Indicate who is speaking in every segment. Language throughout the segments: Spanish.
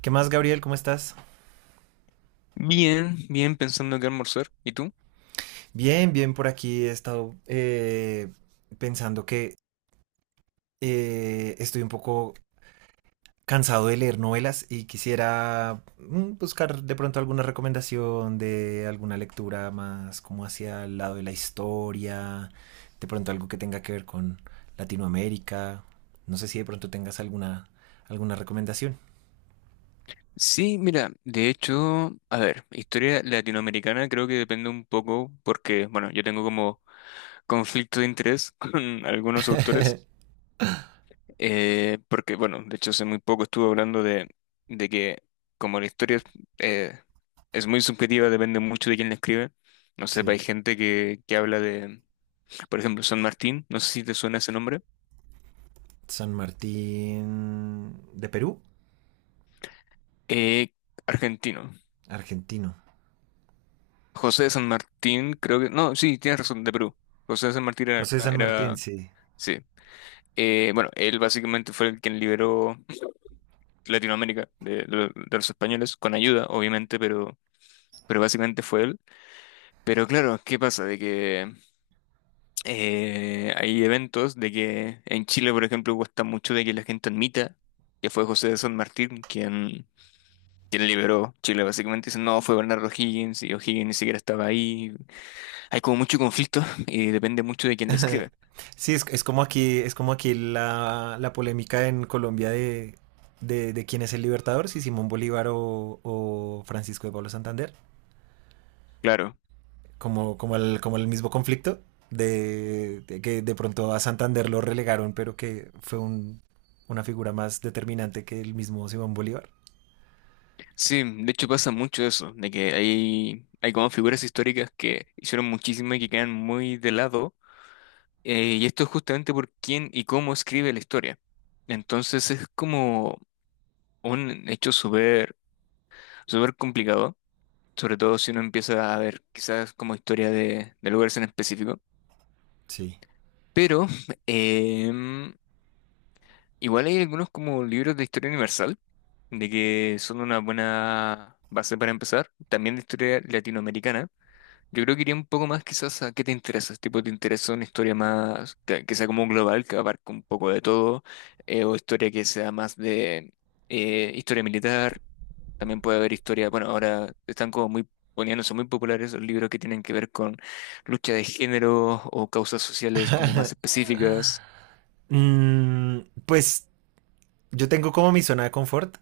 Speaker 1: ¿Qué más, Gabriel? ¿Cómo estás?
Speaker 2: Bien, bien, pensando que almorzar. ¿Y tú?
Speaker 1: Bien, bien por aquí. He estado pensando que estoy un poco cansado de leer novelas y quisiera buscar de pronto alguna recomendación de alguna lectura más como hacia el lado de la historia, de pronto algo que tenga que ver con Latinoamérica. No sé si de pronto tengas alguna recomendación.
Speaker 2: Sí, mira, de hecho, a ver, historia latinoamericana creo que depende un poco porque, bueno, yo tengo como conflicto de interés con algunos autores, porque, bueno, de hecho hace muy poco estuve hablando de que como la historia eh, es muy subjetiva, depende mucho de quién la escribe. No sé,
Speaker 1: Sí.
Speaker 2: hay gente que habla de, por ejemplo, San Martín, no sé si te suena ese nombre,
Speaker 1: San Martín de Perú,
Speaker 2: eh, argentino.
Speaker 1: argentino.
Speaker 2: José de San Martín, creo que. No, sí, tienes razón, de Perú. José de San Martín era.
Speaker 1: José San Martín, sí.
Speaker 2: Sí. Bueno, él básicamente fue el quien liberó Latinoamérica de, de los españoles, con ayuda, obviamente, pero básicamente fue él. Pero claro, ¿qué pasa? De que hay eventos de que en Chile, por ejemplo, cuesta mucho de que la gente admita que fue José de San Martín quien, quien liberó Chile. Básicamente dicen, no, fue Bernardo Higgins y O'Higgins ni siquiera estaba ahí. Hay como mucho conflicto y depende mucho de quién lo
Speaker 1: Ajá.
Speaker 2: escribe.
Speaker 1: Sí, es como aquí la polémica en Colombia de quién es el libertador, si Simón Bolívar o Francisco de Pablo Santander,
Speaker 2: Claro,
Speaker 1: como el mismo conflicto de que de pronto a Santander lo relegaron, pero que fue una figura más determinante que el mismo Simón Bolívar.
Speaker 2: sí, de hecho pasa mucho eso, de que hay como figuras históricas que hicieron muchísimo y que quedan muy de lado, y esto es justamente por quién y cómo escribe la historia. Entonces es como un hecho súper súper complicado, sobre todo si uno empieza a ver quizás como historia de lugares en específico,
Speaker 1: Sí.
Speaker 2: pero em, igual hay algunos como libros de historia universal, de que son una buena base para empezar, también de historia latinoamericana. Yo creo que iría un poco más quizás a qué te interesa, tipo te interesa una historia más que sea como global, que abarque un poco de todo, o historia que sea más de historia militar, también puede haber historia, bueno, ahora están como muy poniéndose muy populares los libros que tienen que ver con lucha de género o causas sociales como más específicas.
Speaker 1: Mm, pues yo tengo como mi zona de confort,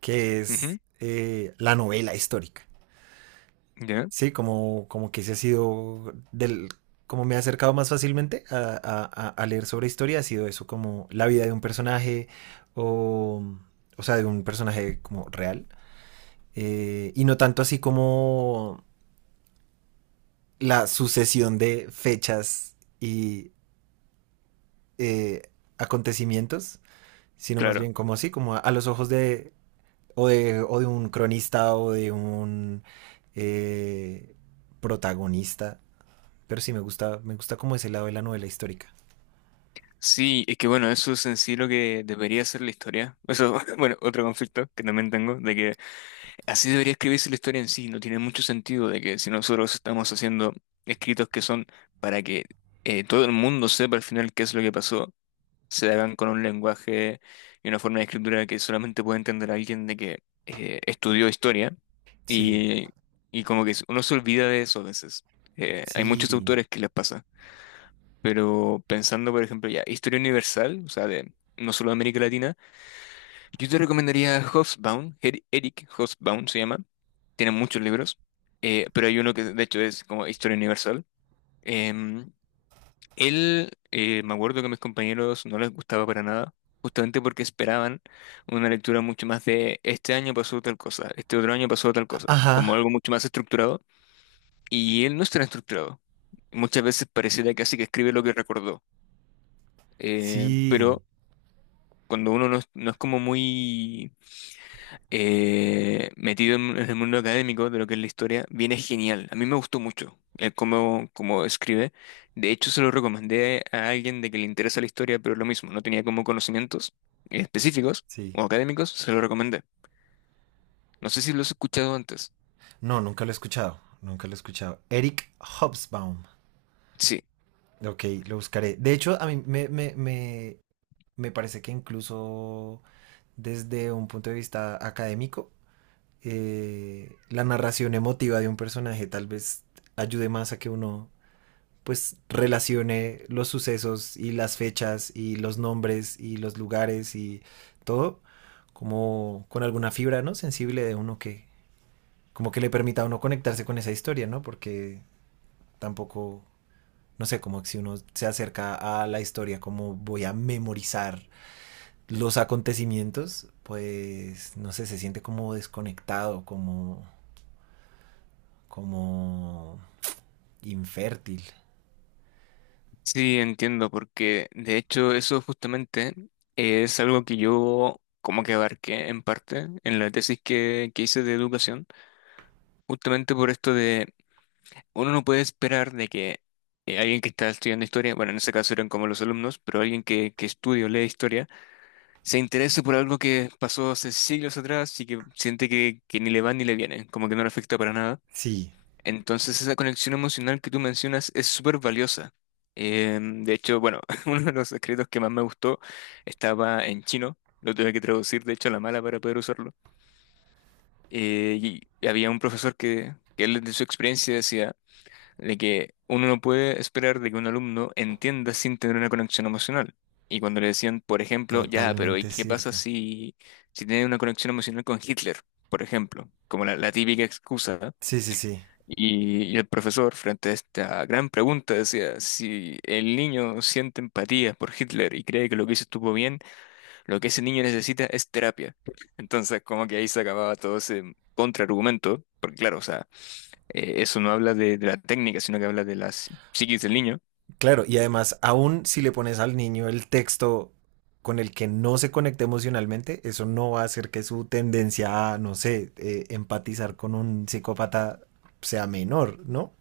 Speaker 1: que
Speaker 2: Ujú,
Speaker 1: es la novela histórica.
Speaker 2: ¿ya?
Speaker 1: Sí, como, como que ese ha sido como me he acercado más fácilmente a, a leer sobre historia, ha sido eso, como la vida de un personaje, o, o sea, de un personaje como real, y no tanto así como la sucesión de fechas y eh, acontecimientos, sino más
Speaker 2: Claro.
Speaker 1: bien como así, como a los ojos de o, de, o de un cronista o de un eh, protagonista. Pero sí, me gusta como ese lado de la novela histórica.
Speaker 2: Sí, es que bueno, eso es en sí lo que debería ser la historia. Eso, bueno, otro conflicto que también tengo, de que así debería escribirse la historia en sí, no tiene mucho sentido de que si nosotros estamos haciendo escritos que son para que todo el mundo sepa al final qué es lo que pasó, se hagan con un lenguaje y una forma de escritura que solamente puede entender alguien de que estudió historia
Speaker 1: Sí,
Speaker 2: y, y como que uno se olvida de eso a veces. Hay muchos
Speaker 1: sí.
Speaker 2: autores que les pasa, pero pensando por ejemplo ya, historia universal, o sea, de no solo de América Latina, yo te recomendaría Hobsbawm, Eric Hobsbawm se llama. Tiene muchos libros, pero hay uno que de hecho es como Historia Universal. Em, él, me acuerdo que a mis compañeros no les gustaba para nada, justamente porque esperaban una lectura mucho más de este año pasó tal cosa, este otro año pasó tal cosa,
Speaker 1: Ajá,
Speaker 2: como algo mucho más estructurado, y él no está estructurado. Muchas veces pareciera casi que escribe lo que recordó,
Speaker 1: sí,
Speaker 2: pero cuando uno no es como muy metido en el mundo académico de lo que es la historia, viene genial. A mí me gustó mucho cómo, cómo escribe. De hecho, se lo recomendé a alguien de que le interesa la historia, pero lo mismo, no tenía como conocimientos específicos
Speaker 1: sí.
Speaker 2: o académicos, se lo recomendé. No sé si lo has escuchado antes.
Speaker 1: No, nunca lo he escuchado, nunca lo he escuchado. Eric Hobsbawm.
Speaker 2: Sí,
Speaker 1: Ok, lo buscaré. De hecho, a mí me, me, me, me parece que incluso desde un punto de vista académico, la narración emotiva de un personaje tal vez ayude más a que uno pues relacione los sucesos y las fechas y los nombres y los lugares y todo como con alguna fibra, ¿no? Sensible de uno que como que le permita a uno conectarse con esa historia, ¿no? Porque tampoco, no sé, como que si uno se acerca a la historia, como voy a memorizar los acontecimientos, pues, no sé, se siente como desconectado, como infértil.
Speaker 2: sí, entiendo, porque de hecho eso justamente es algo que yo como que abarqué en parte en la tesis que hice de educación, justamente por esto uno no puede esperar de que alguien que está estudiando historia, bueno, en ese caso eran como los alumnos, pero alguien que estudia o lee historia, se interese por algo que pasó hace siglos atrás y que siente que ni le va ni le viene, como que no le afecta para nada.
Speaker 1: Sí,
Speaker 2: Entonces esa conexión emocional que tú mencionas es súper valiosa. De hecho, bueno, uno de los escritos que más me gustó estaba en chino, lo tuve que traducir, de hecho, a la mala para poder usarlo. Eh, y había un profesor que él de su experiencia decía de que uno no puede esperar de que un alumno entienda sin tener una conexión emocional. Y cuando le decían, por ejemplo, ya, pero ¿y
Speaker 1: totalmente
Speaker 2: qué pasa
Speaker 1: cierto.
Speaker 2: si, si tiene una conexión emocional con Hitler, por ejemplo? Como la típica excusa.
Speaker 1: Sí, sí, sí.
Speaker 2: Y el profesor, frente a esta gran pregunta, decía, si el niño siente empatía por Hitler y cree que lo que hizo estuvo bien, lo que ese niño necesita es terapia. Entonces, como que ahí se acababa todo ese contraargumento, porque claro, o sea, eso no habla de la técnica, sino que habla de las psiquis del niño.
Speaker 1: Claro, y además, aún si le pones al niño el texto con el que no se conecte emocionalmente, eso no va a hacer que su tendencia a, no sé, empatizar con un psicópata sea menor, ¿no?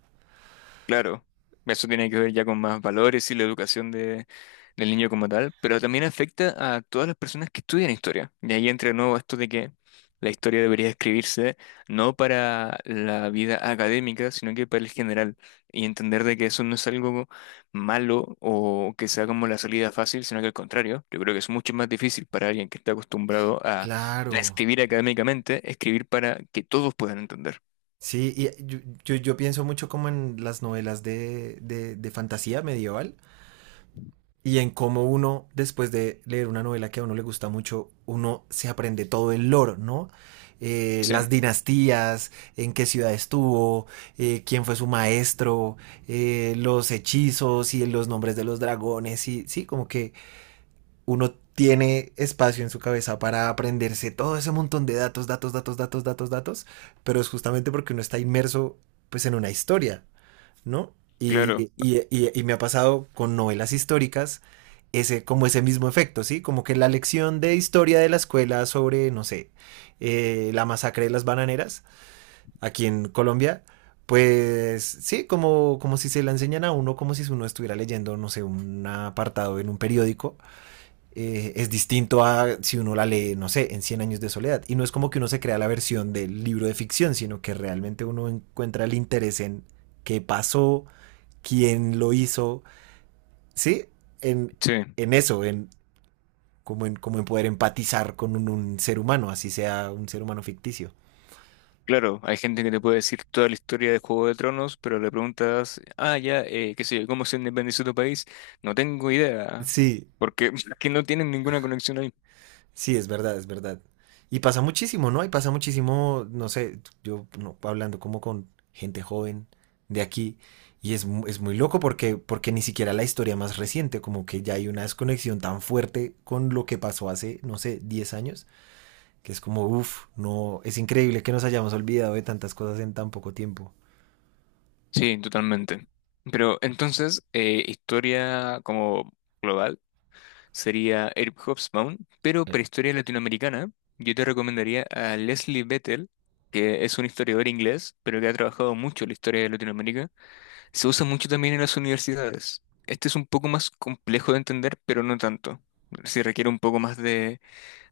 Speaker 2: Claro, eso tiene que ver ya con más valores y la educación de, del niño como tal, pero también afecta a todas las personas que estudian historia. Y ahí entra de nuevo esto de que la historia debería escribirse no para la vida académica, sino que para el general. Y entender de que eso no es algo malo o que sea como la salida fácil, sino que al contrario, yo creo que es mucho más difícil para alguien que está acostumbrado a
Speaker 1: Claro.
Speaker 2: escribir académicamente, escribir para que todos puedan entender.
Speaker 1: Sí, yo pienso mucho como en las novelas de fantasía medieval, y en cómo uno, después de leer una novela que a uno le gusta mucho, uno se aprende todo el lore, ¿no? Las
Speaker 2: Sí,
Speaker 1: dinastías, en qué ciudad estuvo, quién fue su maestro, los hechizos y los nombres de los dragones, y sí, como que uno tiene espacio en su cabeza para aprenderse todo ese montón de datos, datos, datos, datos, datos, datos, pero es justamente porque uno está inmerso pues en una historia, ¿no? Y,
Speaker 2: claro,
Speaker 1: y me ha pasado con novelas históricas ese, como ese mismo efecto, ¿sí? Como que la lección de historia de la escuela sobre, no sé, la masacre de las bananeras aquí en Colombia, pues sí, como, como si se la enseñan a uno, como si uno estuviera leyendo, no sé, un apartado en un periódico. Eh, es distinto a si uno la lee, no sé, en Cien años de soledad. Y no es como que uno se crea la versión del libro de ficción, sino que realmente uno encuentra el interés en qué pasó, quién lo hizo, ¿sí? En,
Speaker 2: sí.
Speaker 1: en eso, en como, en como en poder empatizar con un ser humano, así sea un ser humano ficticio.
Speaker 2: Claro, hay gente que te puede decir toda la historia de Juego de Tronos, pero le preguntas, ah, ya, qué sé yo, ¿cómo se independizó tu país? No tengo idea,
Speaker 1: Sí,
Speaker 2: porque que no tienen ninguna conexión ahí.
Speaker 1: sí, es verdad, es verdad. Y pasa muchísimo, ¿no? Y pasa muchísimo, no sé, yo no, hablando como con gente joven de aquí, y es muy loco porque, porque ni siquiera la historia más reciente, como que ya hay una desconexión tan fuerte con lo que pasó hace, no sé, 10 años, que es como, uff, no, es increíble que nos hayamos olvidado de tantas cosas en tan poco tiempo.
Speaker 2: Sí, totalmente. Pero entonces, historia como global sería Eric Hobsbawm, pero
Speaker 1: Eh,
Speaker 2: para historia latinoamericana, yo te recomendaría a Leslie Bethel, que es un historiador inglés, pero que ha trabajado mucho la historia de Latinoamérica. Se usa mucho también en las universidades. Este es un poco más complejo de entender, pero no tanto. Sí requiere un poco más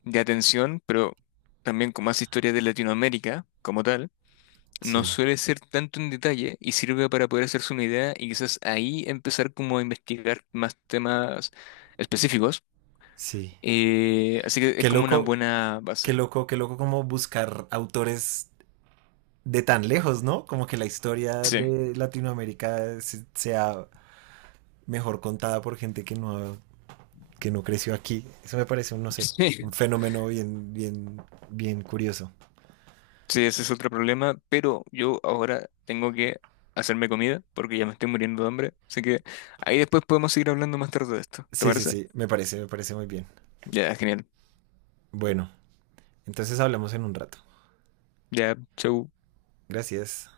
Speaker 2: de atención, pero también con más historia de Latinoamérica como tal. No
Speaker 1: sí,
Speaker 2: suele ser tanto en detalle y sirve para poder hacerse una idea y quizás ahí empezar como a investigar más temas específicos.
Speaker 1: sí.
Speaker 2: Así que es
Speaker 1: Qué
Speaker 2: como una
Speaker 1: loco,
Speaker 2: buena
Speaker 1: qué
Speaker 2: base.
Speaker 1: loco, qué loco como buscar autores de tan lejos, ¿no? Como que la historia
Speaker 2: Sí.
Speaker 1: de Latinoamérica sea mejor contada por gente que no creció aquí. Eso me parece un, no sé, un
Speaker 2: Sí.
Speaker 1: fenómeno bien, bien, bien curioso.
Speaker 2: Sí, ese es otro problema, pero yo ahora tengo que hacerme comida porque ya me estoy muriendo de hambre. Así que ahí después podemos seguir hablando más tarde de esto. ¿Te
Speaker 1: Sí, sí,
Speaker 2: parece?
Speaker 1: sí, me parece muy bien.
Speaker 2: Ya, genial.
Speaker 1: Bueno, entonces hablamos en un rato.
Speaker 2: Ya, chau.
Speaker 1: Gracias.